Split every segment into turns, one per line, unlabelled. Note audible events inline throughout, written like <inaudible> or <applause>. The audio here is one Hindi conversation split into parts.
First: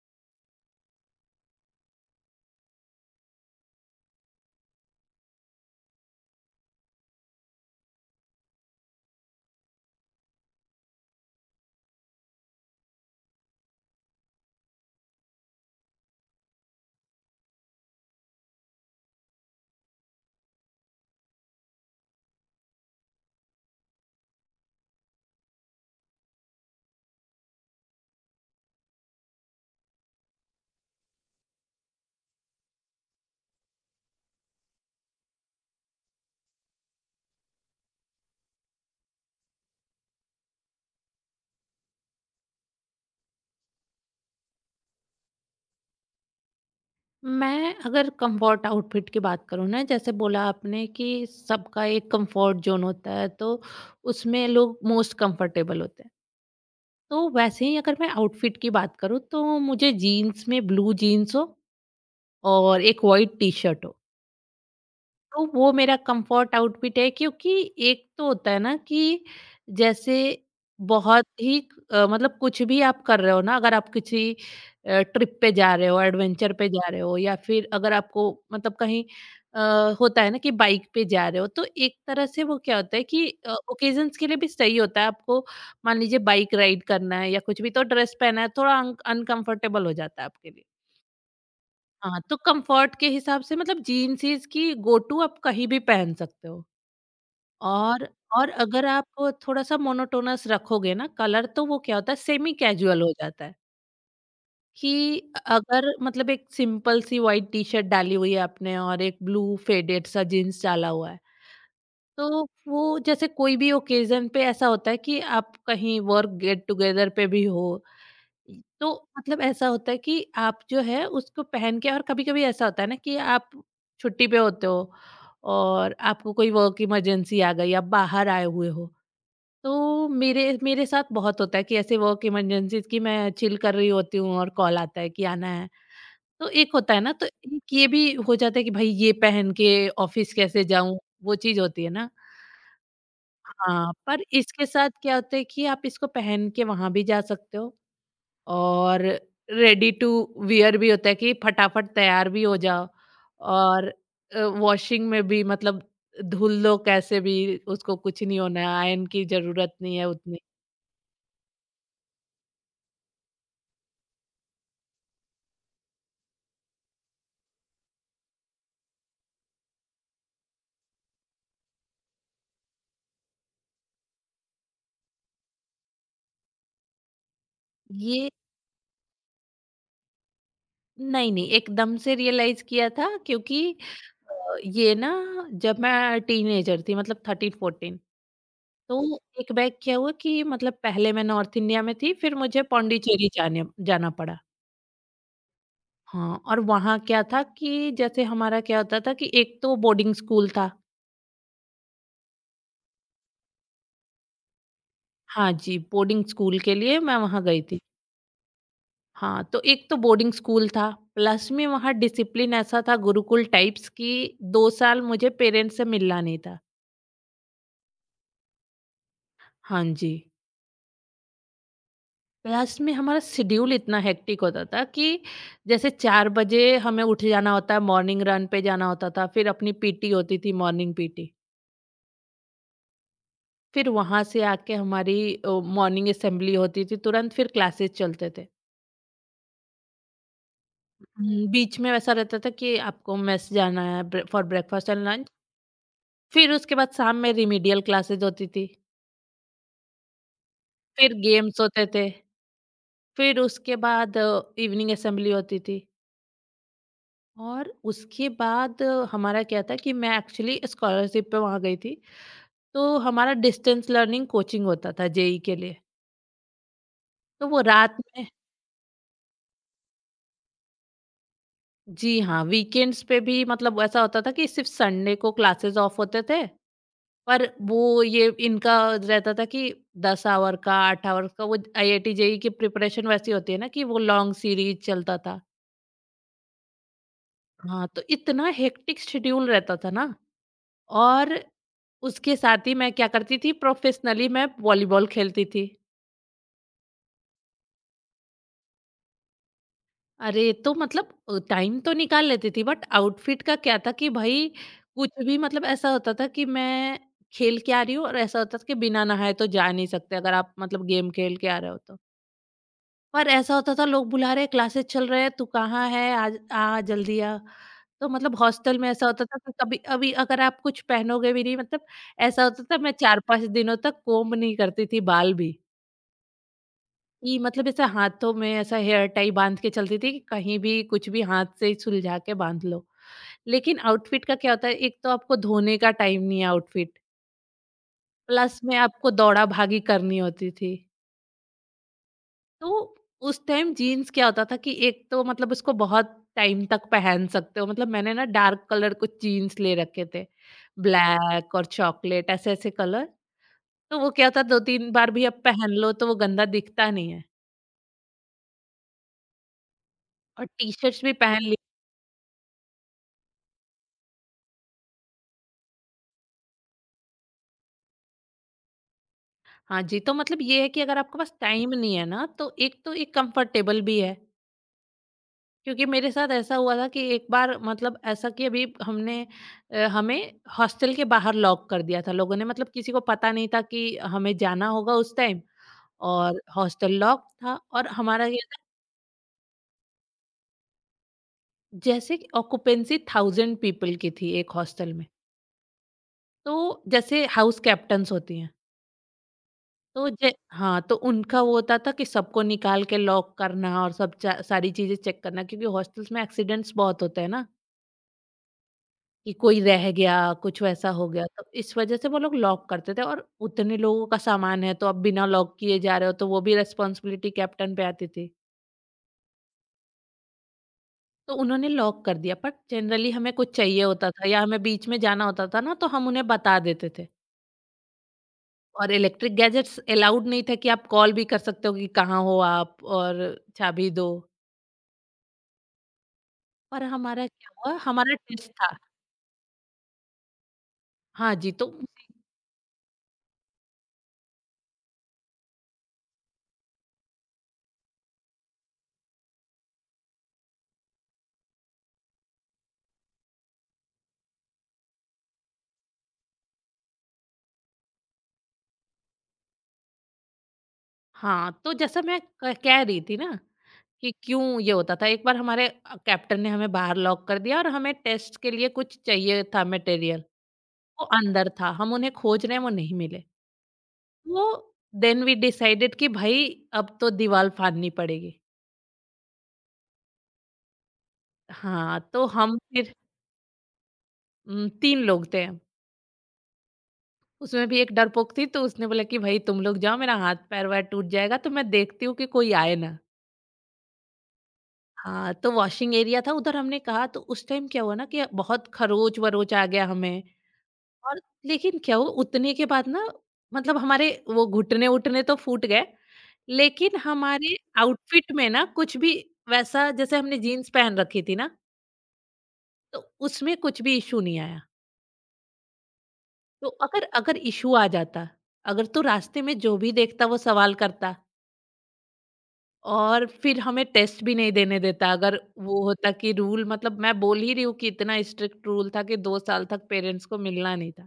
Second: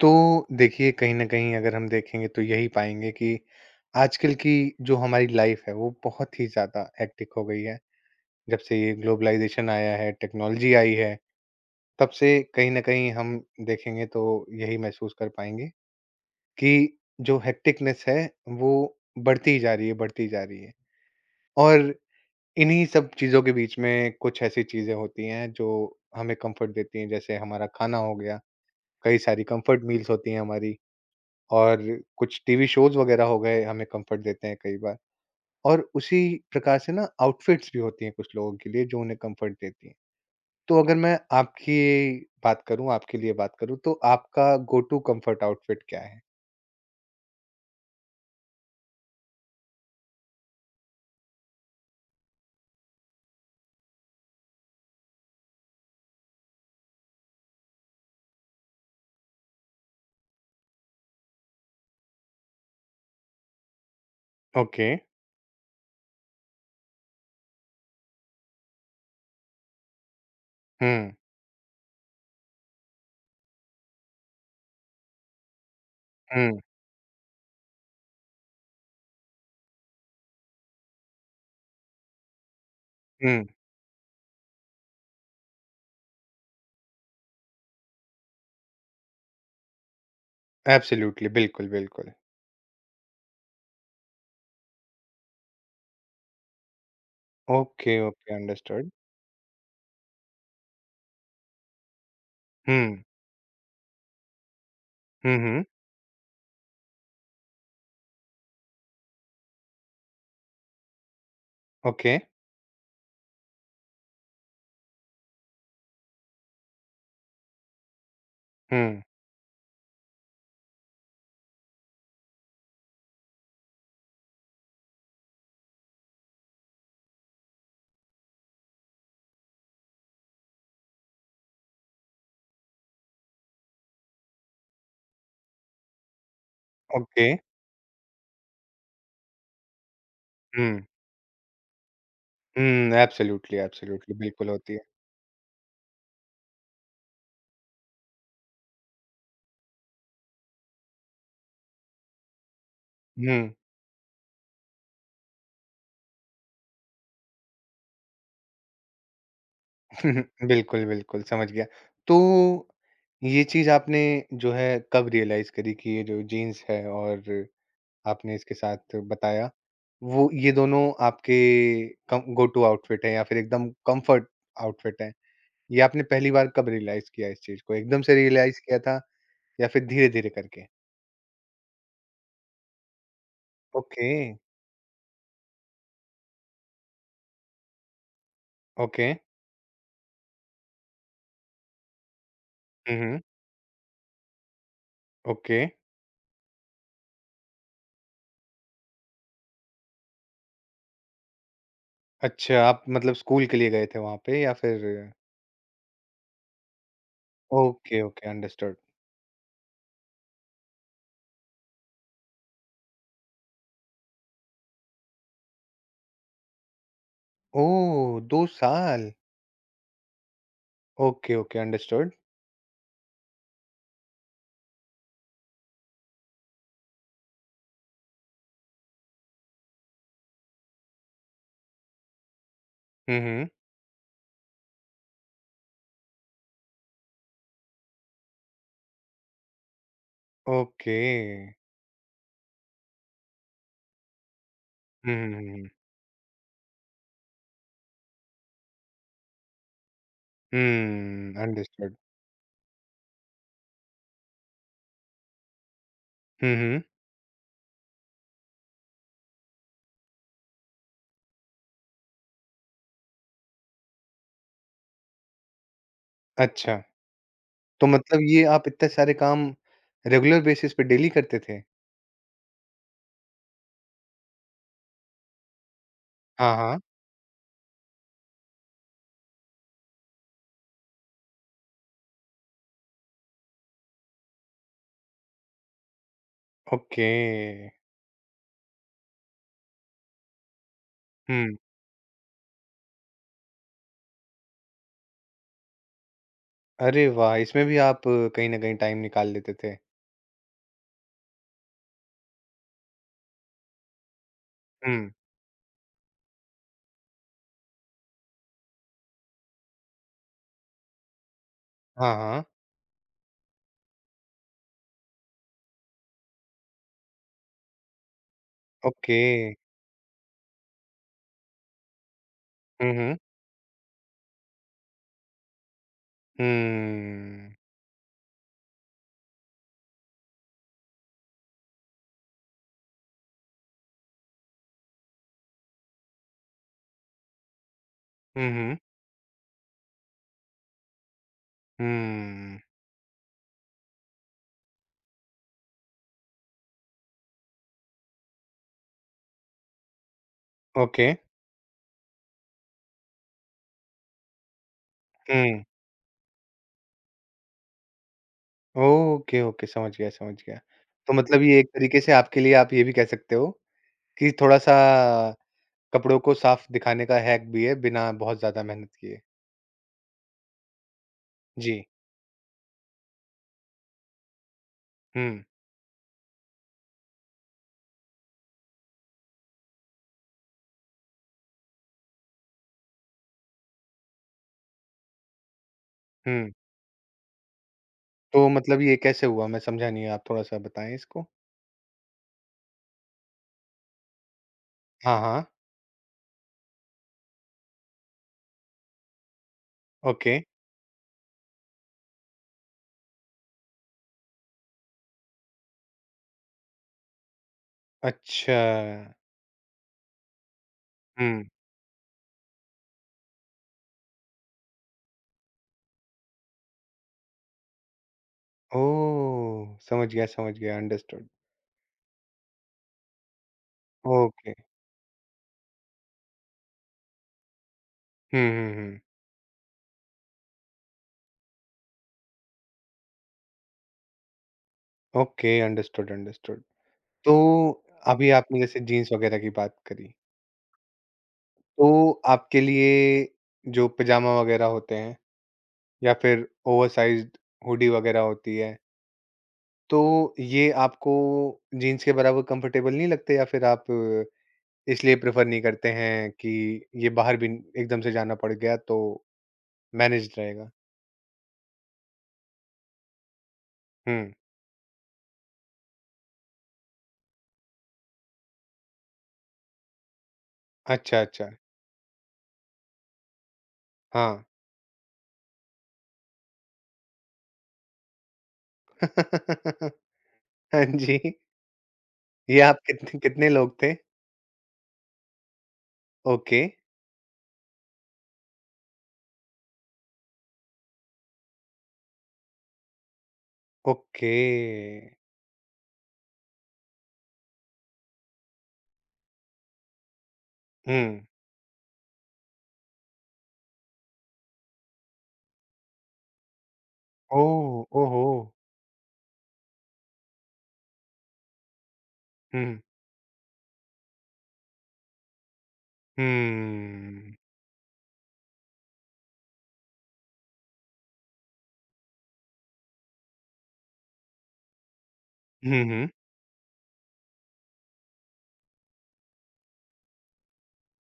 तो देखिए कहीं न कहीं अगर हम देखेंगे तो यही पाएँगे कि आजकल की जो हमारी लाइफ़ है वो बहुत ही ज़्यादा हेक्टिक हो गई है। जब से ये ग्लोबलाइज़ेशन आया है, टेक्नोलॉजी आई है, तब से कहीं न कहीं हम देखेंगे तो यही महसूस कर पाएँगे कि जो हेक्टिकनेस है वो बढ़ती ही जा रही है, बढ़ती जा रही है। और इन्हीं सब चीज़ों के बीच में कुछ ऐसी चीज़ें होती हैं जो हमें कम्फ़र्ट देती हैं जैसे हमारा खाना हो गया, कई सारी कम्फ़र्ट मील्स होती हैं हमारी। और कुछ टीवी शोज वगैरह हो गए हमें कंफर्ट देते हैं कई बार और उसी प्रकार से ना आउटफिट्स भी होती हैं कुछ लोगों के लिए जो उन्हें कंफर्ट देती हैं। तो अगर मैं आपकी बात करूं, आपके लिए बात करूं, तो आपका गो टू कंफर्ट आउटफिट क्या है?
मैं अगर कंफर्ट आउटफिट की बात करूँ ना जैसे बोला आपने कि सबका एक कंफर्ट जोन होता है तो उसमें लोग मोस्ट कंफर्टेबल होते हैं। तो वैसे ही अगर मैं आउटफिट की बात करूँ तो मुझे जीन्स में ब्लू जीन्स हो और एक वाइट टी शर्ट हो।
ओके।
तो वो मेरा कंफर्ट आउटफिट है क्योंकि एक तो होता है ना कि जैसे
हम्म।
बहुत ही मतलब कुछ भी आप कर रहे हो ना, अगर आप किसी ट्रिप पे जा रहे हो, एडवेंचर
हम्म।
पे जा रहे हो या फिर अगर आपको मतलब कहीं होता है ना कि बाइक पे जा रहे हो तो एक तरह से वो क्या होता है कि
हम्म।
ओकेजन्स के लिए भी सही होता है। आपको मान लीजिए बाइक राइड करना है या कुछ भी, तो ड्रेस पहना है थोड़ा अनकंफर्टेबल हो जाता है आपके लिए।
एब्सोल्युटली, बिल्कुल बिल्कुल।
हाँ, तो कम्फर्ट के हिसाब से मतलब जीन्स ईज की गो टू, आप कहीं भी पहन सकते हो।
ओके
और
ओके,
और अगर
अंडरस्टूड।
आप थोड़ा-सा मोनोटोनस रखोगे ना कलर, तो वो क्या होता है सेमी
हम्म।
कैजुअल हो जाता है, कि
हम्म। हम्म।
अगर मतलब एक सिंपल सी व्हाइट टी-शर्ट डाली हुई है आपने और एक ब्लू फेडेड सा जीन्स डाला हुआ है,
ओके।
तो वो जैसे कोई भी ओकेज़न पे ऐसा होता है कि आप कहीं वर्क गेट टुगेदर पे भी हो। इ तो
हम्म।
मतलब ऐसा होता है कि आप जो है उसको पहन के। और कभी-कभी ऐसा होता है ना कि आप छुट्टी पे होते हो और आपको कोई वर्क इमरजेंसी आ गई, आप बाहर आए हुए हो। तो मेरे मेरे साथ बहुत होता है कि ऐसे वर्क इमरजेंसीज़ की मैं चिल कर रही होती हूँ और कॉल आता है कि आना है। तो एक होता है ना,
ओके।
तो एक ये भी हो जाता है कि भाई ये पहन के ऑफ़िस कैसे
हम्म।
जाऊँ? वो चीज़ होती है ना।
एब्सोल्युटली
हाँ,
एब्सोल्युटली,
पर
बिल्कुल
इसके
होती है।
साथ क्या होता है कि आप इसको पहन के वहाँ भी जा सकते हो और रेडी टू वियर भी होता है कि फटाफट तैयार भी हो जाओ।
हम्म।
और वॉशिंग में भी मतलब धुल लो कैसे भी, उसको कुछ नहीं होना है, आयरन की जरूरत नहीं है उतनी।
<laughs> बिल्कुल, बिल्कुल, समझ गया। तो ये चीज़ आपने जो है कब रियलाइज़ करी कि ये जो जीन्स है और आपने इसके साथ बताया, वो ये दोनों आपके कम गो टू आउटफिट हैं या फिर एकदम कम्फर्ट आउटफिट हैं? ये आपने पहली बार कब रियलाइज़ किया इस चीज़ को? एकदम से
ये
रियलाइज़ किया था या फिर धीरे-धीरे करके?
नहीं नहीं, एकदम से रियलाइज किया था क्योंकि
ओके,
ये ना जब मैं टीनेजर थी मतलब थर्टीन फोर्टीन,
ओके।
तो एक बैग क्या हुआ कि मतलब पहले मैं नॉर्थ इंडिया में थी, फिर मुझे
हुँ, हुँ।
पौंडीचेरी जाने जाना पड़ा।
ओके।
हाँ, और वहाँ क्या था कि जैसे हमारा क्या होता था कि एक तो बोर्डिंग स्कूल था।
अच्छा, आप मतलब स्कूल के लिए गए थे वहाँ पे या फिर?
हाँ जी, बोर्डिंग स्कूल के लिए मैं वहाँ गई थी।
Okay, okay, understood.
हाँ, तो एक तो बोर्डिंग स्कूल था, प्लस में वहाँ डिसिप्लिन ऐसा था गुरुकुल टाइप्स कि 2 साल मुझे पेरेंट्स से मिलना नहीं था।
ओह! 2 साल!
हाँ जी,
ओके, ओके, अंडरस्टूड।
प्लस में हमारा शेड्यूल इतना हेक्टिक होता था कि जैसे 4 बजे हमें उठ जाना होता है, मॉर्निंग रन पे जाना होता था, फिर अपनी पीटी होती थी, मॉर्निंग पीटी।
हुँ, हुँ।
फिर वहाँ से आके हमारी मॉर्निंग असेंबली होती थी तुरंत, फिर क्लासेस चलते थे।
ओके।
बीच में वैसा रहता था कि आपको मेस जाना है for breakfast and
hmm,
lunch.
हुँ, हुँ, हुँ।
फिर उसके बाद शाम में रिमीडियल क्लासेस होती थी, फिर
हुँ,
गेम्स होते
अंडरस्टूड।
थे, फिर उसके बाद इवनिंग असेंबली होती थी।
हुँ, हुँ।
और उसके बाद हमारा क्या था कि मैं एक्चुअली स्कॉलरशिप पे वहाँ गई थी, तो हमारा डिस्टेंस लर्निंग कोचिंग होता था जेई के लिए,
अच्छा,
तो वो
तो
रात
मतलब
में।
ये आप इतने सारे काम रेगुलर बेसिस पे डेली करते थे?
जी हाँ, वीकेंड्स पे भी मतलब ऐसा होता था कि सिर्फ़ संडे को क्लासेस ऑफ होते थे,
हाँ, हाँ।
पर वो ये इनका रहता था कि 10 आवर का, 8 आवर का, वो आईआईटी जेईई की प्रिपरेशन वैसी होती है ना कि वो लॉन्ग सीरीज़ चलता था।
ओके।
हाँ, तो इतना हेक्टिक शेड्यूल रहता था ना। और
हुँ।
उसके साथ ही मैं क्या करती थी, प्रोफ़ेशनली मैं वॉलीबॉल खेलती थी।
अरे वाह! इसमें भी आप कहीं न कहीं टाइम निकाल लेते थे।
अरे! तो मतलब टाइम तो निकाल लेती थी, बट आउटफिट का क्या था कि भई
हुँ।
कुछ भी, मतलब ऐसा होता था कि मैं खेल के आ रही हूँ और ऐसा होता था कि बिना नहाए तो जा नहीं सकते, अगर आप मतलब गेम खेल के आ रहे हो तो।
हाँ, हाँ।
पर ऐसा होता था लोग बुला रहे हैं, क्लासेस चल रहे हैं, तू कहाँ है? आज आ, जल्दी आ। तो मतलब हॉस्टल में ऐसा
ओके।
होता था कि कभी अभी अगर आप कुछ पहनोगे भी नहीं, मतलब ऐसा होता था
हुँ,
मैं
हुँ।
4-5 दिनों तक कोम्ब नहीं करती थी बाल भी। कि
हुँ।
मतलब ऐसा हाथों में ऐसा हेयर टाई बांध के चलती थी कि कहीं भी कुछ भी हाथ से सुलझा के बांध लो। लेकिन आउटफिट का क्या होता है, एक तो आपको धोने का टाइम नहीं है आउटफिट,
हुँ,
प्लस में
हुँ।
आपको दौड़ा-भागी करनी होती थी।
हुँ।
तो उस टाइम जीन्स क्या होता था कि एक तो मतलब उसको बहुत टाइम तक पहन सकते हो, मतलब मैंने ना डार्क कलर कुछ जीन्स ले रखे थे,
ओके।
ब्लैक और चॉकलेट ऐसे-ऐसे कलर। तो वो क्या होता, 2-3 बार भी आप
हुँ।
पहन लो तो वो गंदा दिखता नहीं है।
ओके, ओके, समझ गया, समझ
और
गया।
टी-शर्ट्स
तो
भी
मतलब
पहन।
ये एक तरीके से आपके लिए आप ये भी कह सकते हो कि थोड़ा-सा कपड़ों को साफ दिखाने का हैक भी है, बिना बहुत ज़्यादा मेहनत किए।
हाँ जी, तो मतलब ये है कि अगर आपके पास टाइम
जी।
नहीं है ना, तो एक कंफर्टेबल भी है।
हुँ,
क्योंकि मेरे साथ ऐसा हुआ था कि एक बार मतलब ऐसा कि अभी हमने हमें हॉस्टल के बाहर लॉक कर दिया था लोगों ने, मतलब किसी को पता नहीं था कि हमें जाना होगा उस टाइम, और
हुँ।
हॉस्टल लॉक था और हमारा ये
तो
था,
मतलब ये कैसे हुआ? मैं समझा नहीं, आप थोड़ा-सा बताएँ इसको?
जैसे ऑक्यूपेंसी 1000 पीपल की थी एक हॉस्टल में।
हाँ, हाँ।
तो जैसे हाउस कैप्टन्स होती हैं। तो जे
ओके।
हाँ, तो उनका वो होता था कि सबको निकाल के लॉक करना और सब चा सारी चीज़ें चेक करना, क्योंकि हॉस्टल्स में एक्सीडेंट्स बहुत होते हैं ना,
अच्छा।
कि कोई रह गया, कुछ वैसा हो गया,
हुँ।
तो इस वजह से वो लोग लॉक करते थे। और उतने लोगों का सामान है तो अब बिना लॉक किए जा रहे हो तो वो भी रिस्पॉन्सिबिलिटी कैप्टन पे आती थी।
ओह! समझ गया, अंडरस्टूड।
तो उन्होंने लॉक कर दिया, बट जनरली हमें कुछ चाहिए होता था या
ओके।
हमें बीच में जाना होता था ना, तो हम उन्हें बता देते थे।
हुँ, हुँ,
और
हुँ।
इलेक्ट्रिक गैजेट्स अलाउड नहीं था कि आप कॉल भी कर सकते हो कि कहाँ हो आप और चाबी दो।
Okay, understood, understood.
पर हमारा
तो
क्या हुआ, हमारा
अभी
टेस्ट
आपने
था।
जैसे जीन्स वगैरह की बात करी,
हाँ जी, तो
तो आपके लिए जो पजामा वगैरह होते हैं या फिर ओवरसाइज़्ड हुडी वगैरह होती है तो ये आपको जीन्स के बराबर कंफर्टेबल नहीं लगते या फिर आप इसलिए प्रेफर नहीं करते हैं कि ये बाहर भी एकदम से जाना पड़ गया तो मैनेज्ड रहेगा?
हाँ, तो जैसा मैं क कह रही थी ना कि
हुँ।
क्यों ये होता था, एक बार हमारे कैप्टन ने हमें बाहर लॉक कर दिया और हमें टेस्ट के लिए कुछ चाहिए था मटेरियल, वो
अच्छा,
अंदर
अच्छा।
था, हम उन्हें खोज रहे हैं, वो नहीं मिले।
हाँ।
वो, देन वी डिसाइडेड कि भाई अब तो दीवार फाड़नी पड़ेगी।
<laughs> हाँ जी।
हाँ, तो हम
ये आप
फिर
कितने कितने लोग थे?
3 लोग थे हम,
ओके,
उसमें भी एक डरपोक थी, तो उसने बोला कि, "भई तुम लोग जाओ, मेरा हाथ-पैर वार टूट जाएगा, तो मैं देखती हूँ कि कोई आए ना।"
ओके।
हाँ, तो वॉशिंग एरिया था उधर, हमने कहा, तो उस टाइम क्या हुआ ना कि बहुत खरोच-वरोच आ गया हमें।
हुँ।
और लेकिन क्या हुआ उतने के बाद ना, मतलब हमारे वो घुटने-वुटने तो फूट गए, लेकिन हमारे
ओह! ओहो!
आउटफिट में ना कुछ भी वैसा, जैसे हमने जीन्स पहन रखी थी ना,
हुँ,
तो उसमें कुछ भी इश्यू नहीं आया। तो अगर
हुँ।
अगर इश्यू आ जाता, अगर, तो रास्ते में जो भी देखता वो सवाल करता। और फिर हमें टेस्ट भी नहीं देने देता, अगर
हुँ,
वो
हुँ।
होता कि रूल, मतलब मैं बोल ही रही हूँ कि इतना स्ट्रिक्ट रूल था कि 2 साल तक पेरेंट्स को मिलना नहीं था।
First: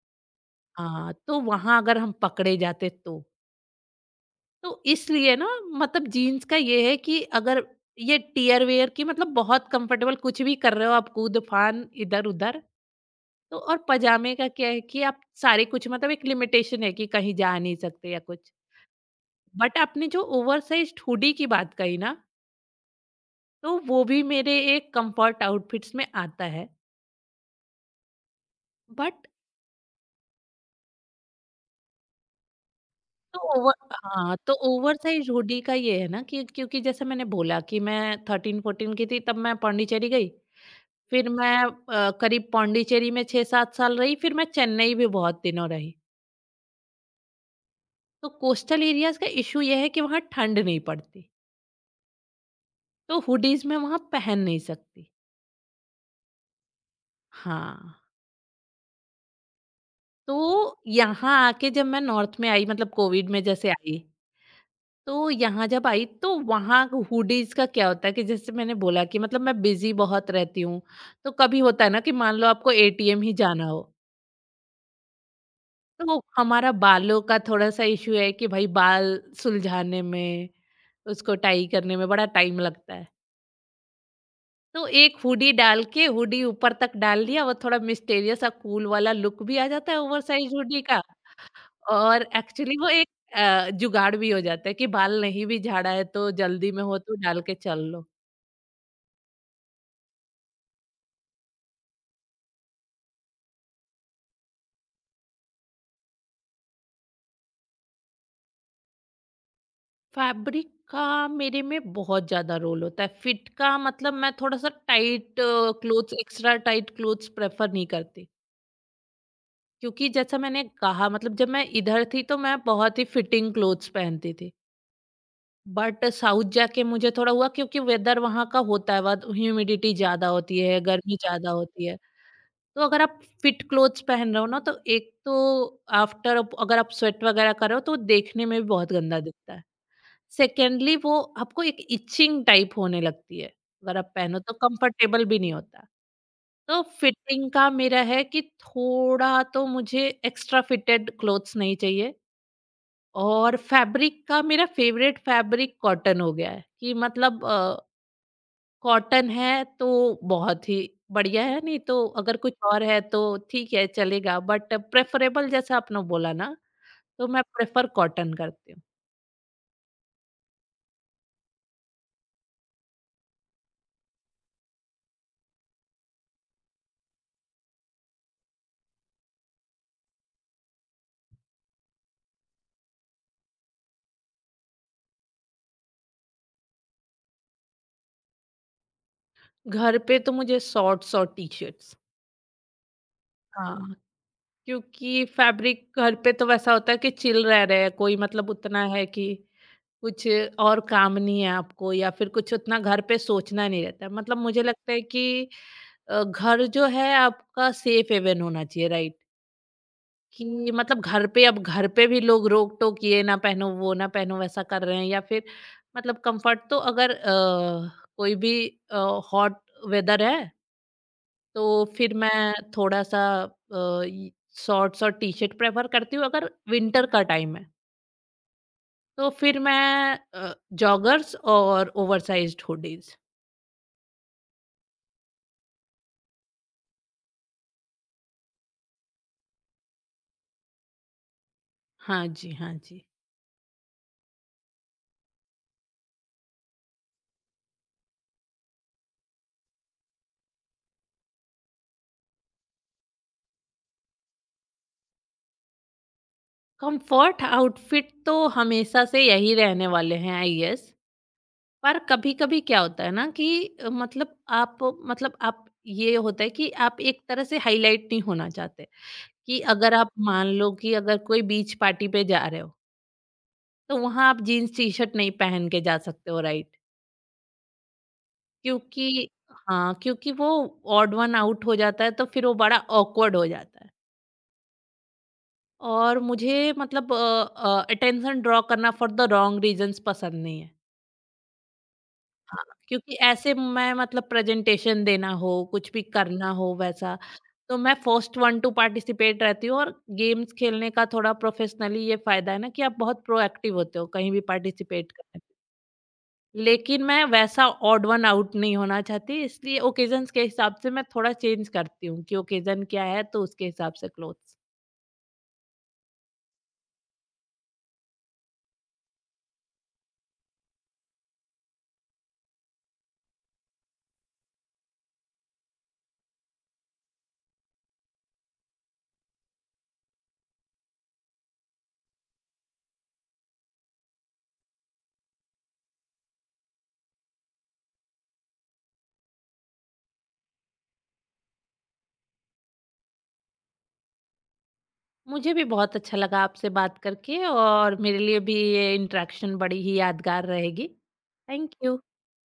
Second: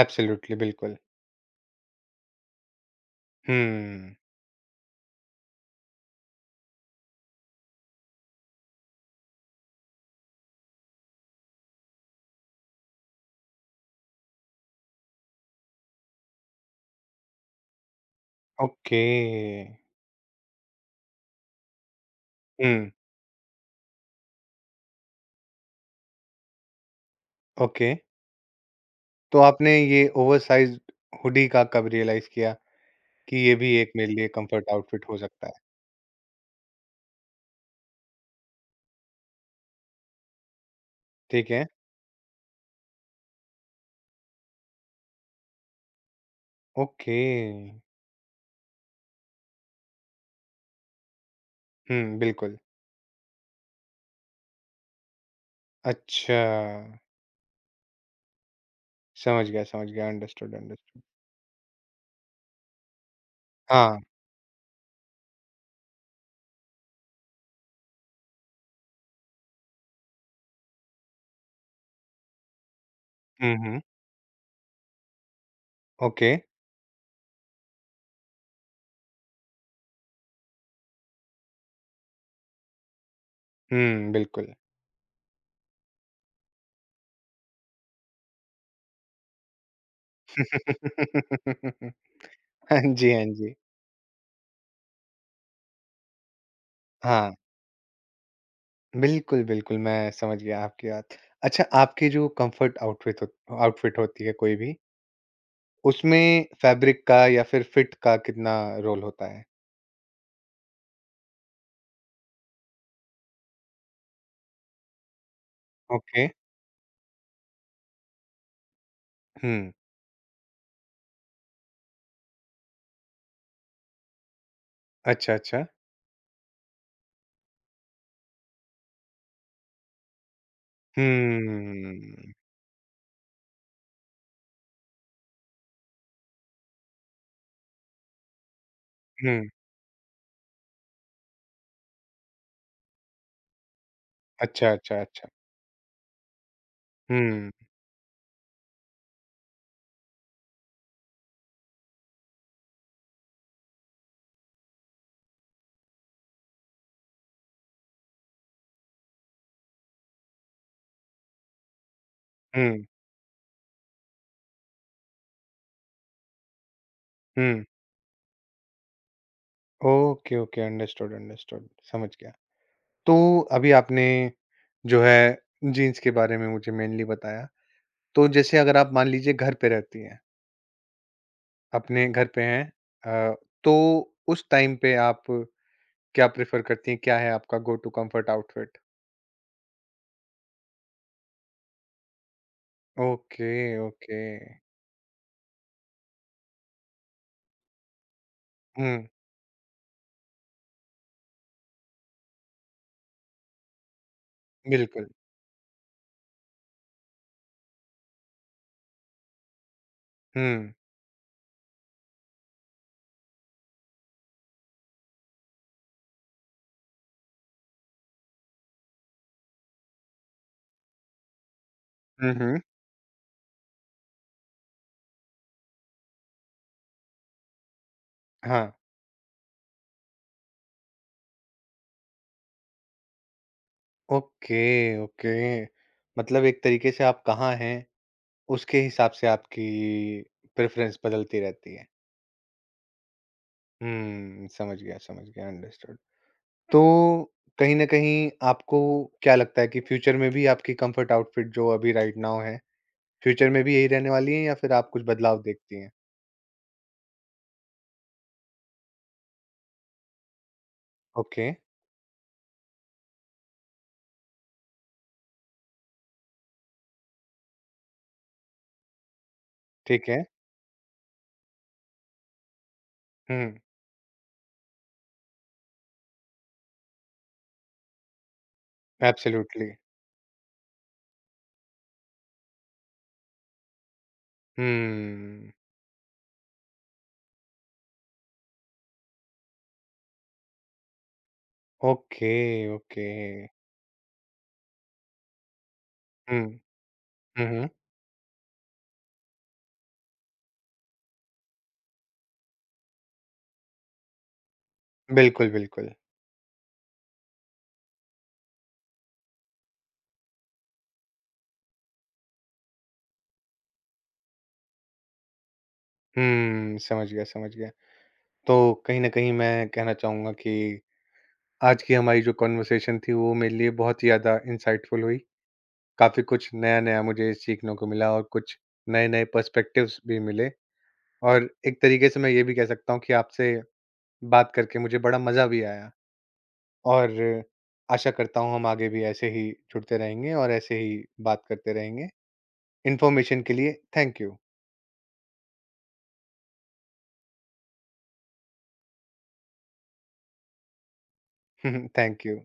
एब्सोल्युटली, बिल्कुल।
हाँ, तो वहाँ अगर हम पकड़े जाते तो।
हुँ।
तो इसलिए ना, मतलब जीन्स का ये है कि अगर ये टियर वेयर की, मतलब बहुत कंफर्टेबल, कुछ भी कर रहे हो आप, कूद-फान इधर-उधर। तो और पजामे का क्या है कि आप सारे कुछ मतलब, एक लिमिटेशन है कि कहीं जा नहीं सकते या कुछ।
ओके।
बट आपने जो ओवरसाइज़्ड हुडी की बात कही ना,
हुँ,
तो वो भी मेरे एक कंफर्ट आउटफिट्स में आता है।
ओके।
बट,
तो आपने ये ओवरसाइज़्ड हुडी का कब रियलाइज़ किया
तो
कि ये भी
ओवर
एक मेरे लिए
हाँ, तो
कंफर्ट आउटफिट हो
ओवरसाइज़
सकता है?
हुडी का ये है ना कि क्योंकि जैसे मैंने बोला कि मैं 13-14 की थी तब मैं पौंडीचेरी गई। फिर
ठीक
मैं
है।
करीब पौंडीचेरी में 6-7 साल रही, फिर मैं चेन्नई भी बहुत दिनों रही।
ओके।
तो कोस्टल एरियाज़ का इश्यू ये है कि वहाँ ठंड नहीं पड़ती,
हुँ, बिल्कुल।
तो हुडीज़ मैं वहाँ पहन नहीं सकती।
अच्छा,
हाँ,
समझ गया, समझ गया।
तो
अंडरस्टूड, अंडरस्टूड।
यहाँ आके जब मैं नॉर्थ में आई, मतलब कोविड में जैसे आई,
हाँ।
तो यहाँ जब आई तो वहाँ हुडीज का क्या होता है कि जैसे मैंने बोला कि मतलब मैं बिजी बहुत रहती हूँ, तो कभी होता है ना कि मान लो आपको एटीएम ही
हुँ,
जाना
हुँ।
हो। तो
ओके।
हमारा बालों का थोड़ा सा इशू है कि भाई बाल सुलझाने में, उसको टाई करने में बड़ा टाइम लगता है।
हुँ, बिल्कुल।
तो एक हुडी डाल के, हुडी ऊपर तक डाल लिया, वो थोड़ा मिस्टेरियस सा कूल वाला लुक भी आ जाता है ओवर साइज हुडी का।
<laughs>
और एक्चुअली
हाँ
वो एक
जी, हाँ जी।
जुगाड़ भी हो जाता है कि बाल नहीं भी झाड़ा है, तो जल्दी में हो तो
हाँ,
डाल के चल लो।
बिल्कुल, बिल्कुल, मैं समझ गया आपकी बात। अच्छा, आपकी जो कंफर्ट आउटफिट हो आउटफिट होती है कोई भी, उसमें फैब्रिक का या फिर फिट का कितना रोल होता है?
फैब्रिक का मेरे में बहुत ज़्यादा रोल होता है। फिट का मतलब मैं थोड़ा-सा tight clothes,
okay.
Extra tight clothes prefer नहीं करती।
हुँ।
क्योंकि जैसा मैंने कहा, मतलब जब मैं इधर थी तो मैं बहुत ही फिटिंग क्लोथ्स पहनती थी।
अच्छा, अच्छा।
बट साउथ जाके मुझे थोड़ा हुआ क्योंकि वेदर वहाँ का होता है, बहुत ह्यूमिडिटी ज़्यादा होती है, गर्मी ज़्यादा होती है।
हम्म,
तो अगर आप फिट क्लोथ्स पहन रहे हो ना, तो एक तो आफ्टर अगर आप स्वेट वगैरह कर रहे हो तो देखने में भी बहुत गंदा
हुँ।
दिखता है। सेकेंडली वो आपको एक इचिंग टाइप होने लगती है। अगर आप पहनो तो
अच्छा, अच्छा,
कंफर्टेबल
अच्छा।
भी नहीं होता। तो फिटिंग
हुँ,
का मेरा है कि थोड़ा तो मुझे एक्स्ट्रा फिटेड क्लोथ्स नहीं चाहिए। और फैब्रिक का मेरा फेवरेट फैब्रिक कॉटन हो गया है कि मतलब कॉटन है तो बहुत ही बढ़िया है, नहीं तो अगर कुछ और
हुँ,
है तो ठीक है चलेगा, बट प्रेफ़रेबल जैसा आपने बोला ना, तो मैं
हुँ।
प्रेफ़र कॉटन करती हूँ।
Okay, okay. Understood, understood. समझ गया। तो अभी आपने जो है जीन्स के बारे में मुझे मेनली बताया। तो जैसे अगर आप मान लीजिए घर पे रहती हैं, अपने घर पे हैं, अ, तो उस टाइम पे आप क्या प्रेफ़र करती हैं? क्या है आपका गो टू कम्फर्ट आउटफिट?
घर पे तो मुझे शॉर्ट्स और टी-शर्ट्स।
ओके,
हाँ,
ओके।
क्योंकि फैब्रिक घर पे तो वैसा होता है कि चिल रह रहे हैं, कोई मतलब उतना है
हुँ,
कि कुछ और काम नहीं है आपको, या फिर कुछ उतना घर पे सोचना नहीं रहता है। मतलब मुझे लगता है
बिल्कुल।
कि घर जो है आपका सेफ हेवन होना चाहिए, राइट? कि
हुँ।
मतलब घर पे, अब घर पे भी लोग रोक-टोक, ये ना पहनो, वो ना पहनो, वैसा कर रहे हैं। या फिर मतलब कंफर्ट, तो अगर कोई भी अ, हॉट वेदर है तो फिर
हुँ,
मैं
हुँ।
थोड़ा-सा अ, इ शॉर्ट्स और टी-शर्ट प्रेफ़र करती हूँ। अगर विंटर का टाइम है
हाँ।
तो फिर मैं जॉगर्स और ओवरसाइज़्ड हुडीज़।
ओके, ओके, मतलब एक तरीके से आप कहाँ हैं उसके हिसाब से आपकी प्रेफरेंस बदलती रहती है।
हाँ जी, हाँ जी।
हम्म, समझ गया समझ गया, अंडरस्टूड। तो कहीं ना कहीं आपको क्या लगता है कि फ्यूचर में भी आपकी कंफर्ट आउटफिट जो अभी राइट नाउ है, फ्यूचर में भी यही रहने वाली है या फिर आप कुछ बदलाव देखती हैं?
कंफर्ट आउटफिट तो हमेशा से यही रहने वाले हैं आई गेस।
ओके।
पर कभी-कभी क्या होता है ना कि मतलब आप आप, ये होता है कि आप एक तरह से हाइलाइट नहीं होना चाहते कि अगर
ठीक
आप
है।
मान लो कि अगर कोई बीच पार्टी पे जा रहे हो,
हम्म।
तो वहाँ आप जीन्स टी-शर्ट नहीं पहन के जा सकते हो, राइट? क्योंकि,
एब्सोल्युटली।
हाँ, क्योंकि वो ऑड वन आउट हो जाता है, तो फिर वो बड़ा ऑकवर्ड हो जाता है।
हम्म।
और मुझे मतलब अटेंशन ड्रॉ करना फॉर द रॉन्ग रीज़न्स पसंद नहीं है।
ओके।
हाँ,
ओके।
क्योंकि ऐसे मैं मतलब प्रेज़ेंटेशन देना हो, कुछ भी करना
हम्म।
हो वैसा,
हम्म।
तो मैं फर्स्ट वन टू पार्टिसिपेट रहती हूँ। और गेम्स खेलने का थोड़ा प्रोफेशनली ये फायदा है ना कि आप बहुत प्रोएक्टिव होते हो कहीं भी पार्टिसिपेट करने में।
बिल्कुल बिल्कुल।
लेकिन मैं वैसा ऑड वन आउट नहीं होना चाहती, इसलिए ओकेजन्स के हिसाब से मैं थोड़ा चेंज करती हूँ कि ओकेजन क्या है, तो उसके हिसाब से क्लोथ्स।
हम्म, समझ गया समझ गया। तो कहीं न कहीं मैं कहना चाहूँगा कि आज की हमारी जो कन्वर्सेशन थी वो मेरे लिए बहुत ही ज़्यादा इंसाइटफुल हुई। काफ़ी कुछ नया-नया मुझे सीखने को मिला और कुछ नए-नए पर्सपेक्टिव्स भी मिले और एक तरीके से मैं ये भी कह सकता हूँ कि आपसे बात करके मुझे बड़ा मज़ा भी आया। और आशा करता हूँ हम आगे भी ऐसे ही जुड़ते रहेंगे और ऐसे ही बात करते रहेंगे। इन्फॉर्मेशन के लिए थैंक यू।
मुझे भी बहुत अच्छा लगा आपसे बात करके, और मेरे लिए भी ये इंटरेक्शन बड़ी ही यादगार रहेगी।
<laughs>
Thank you.
Thank you.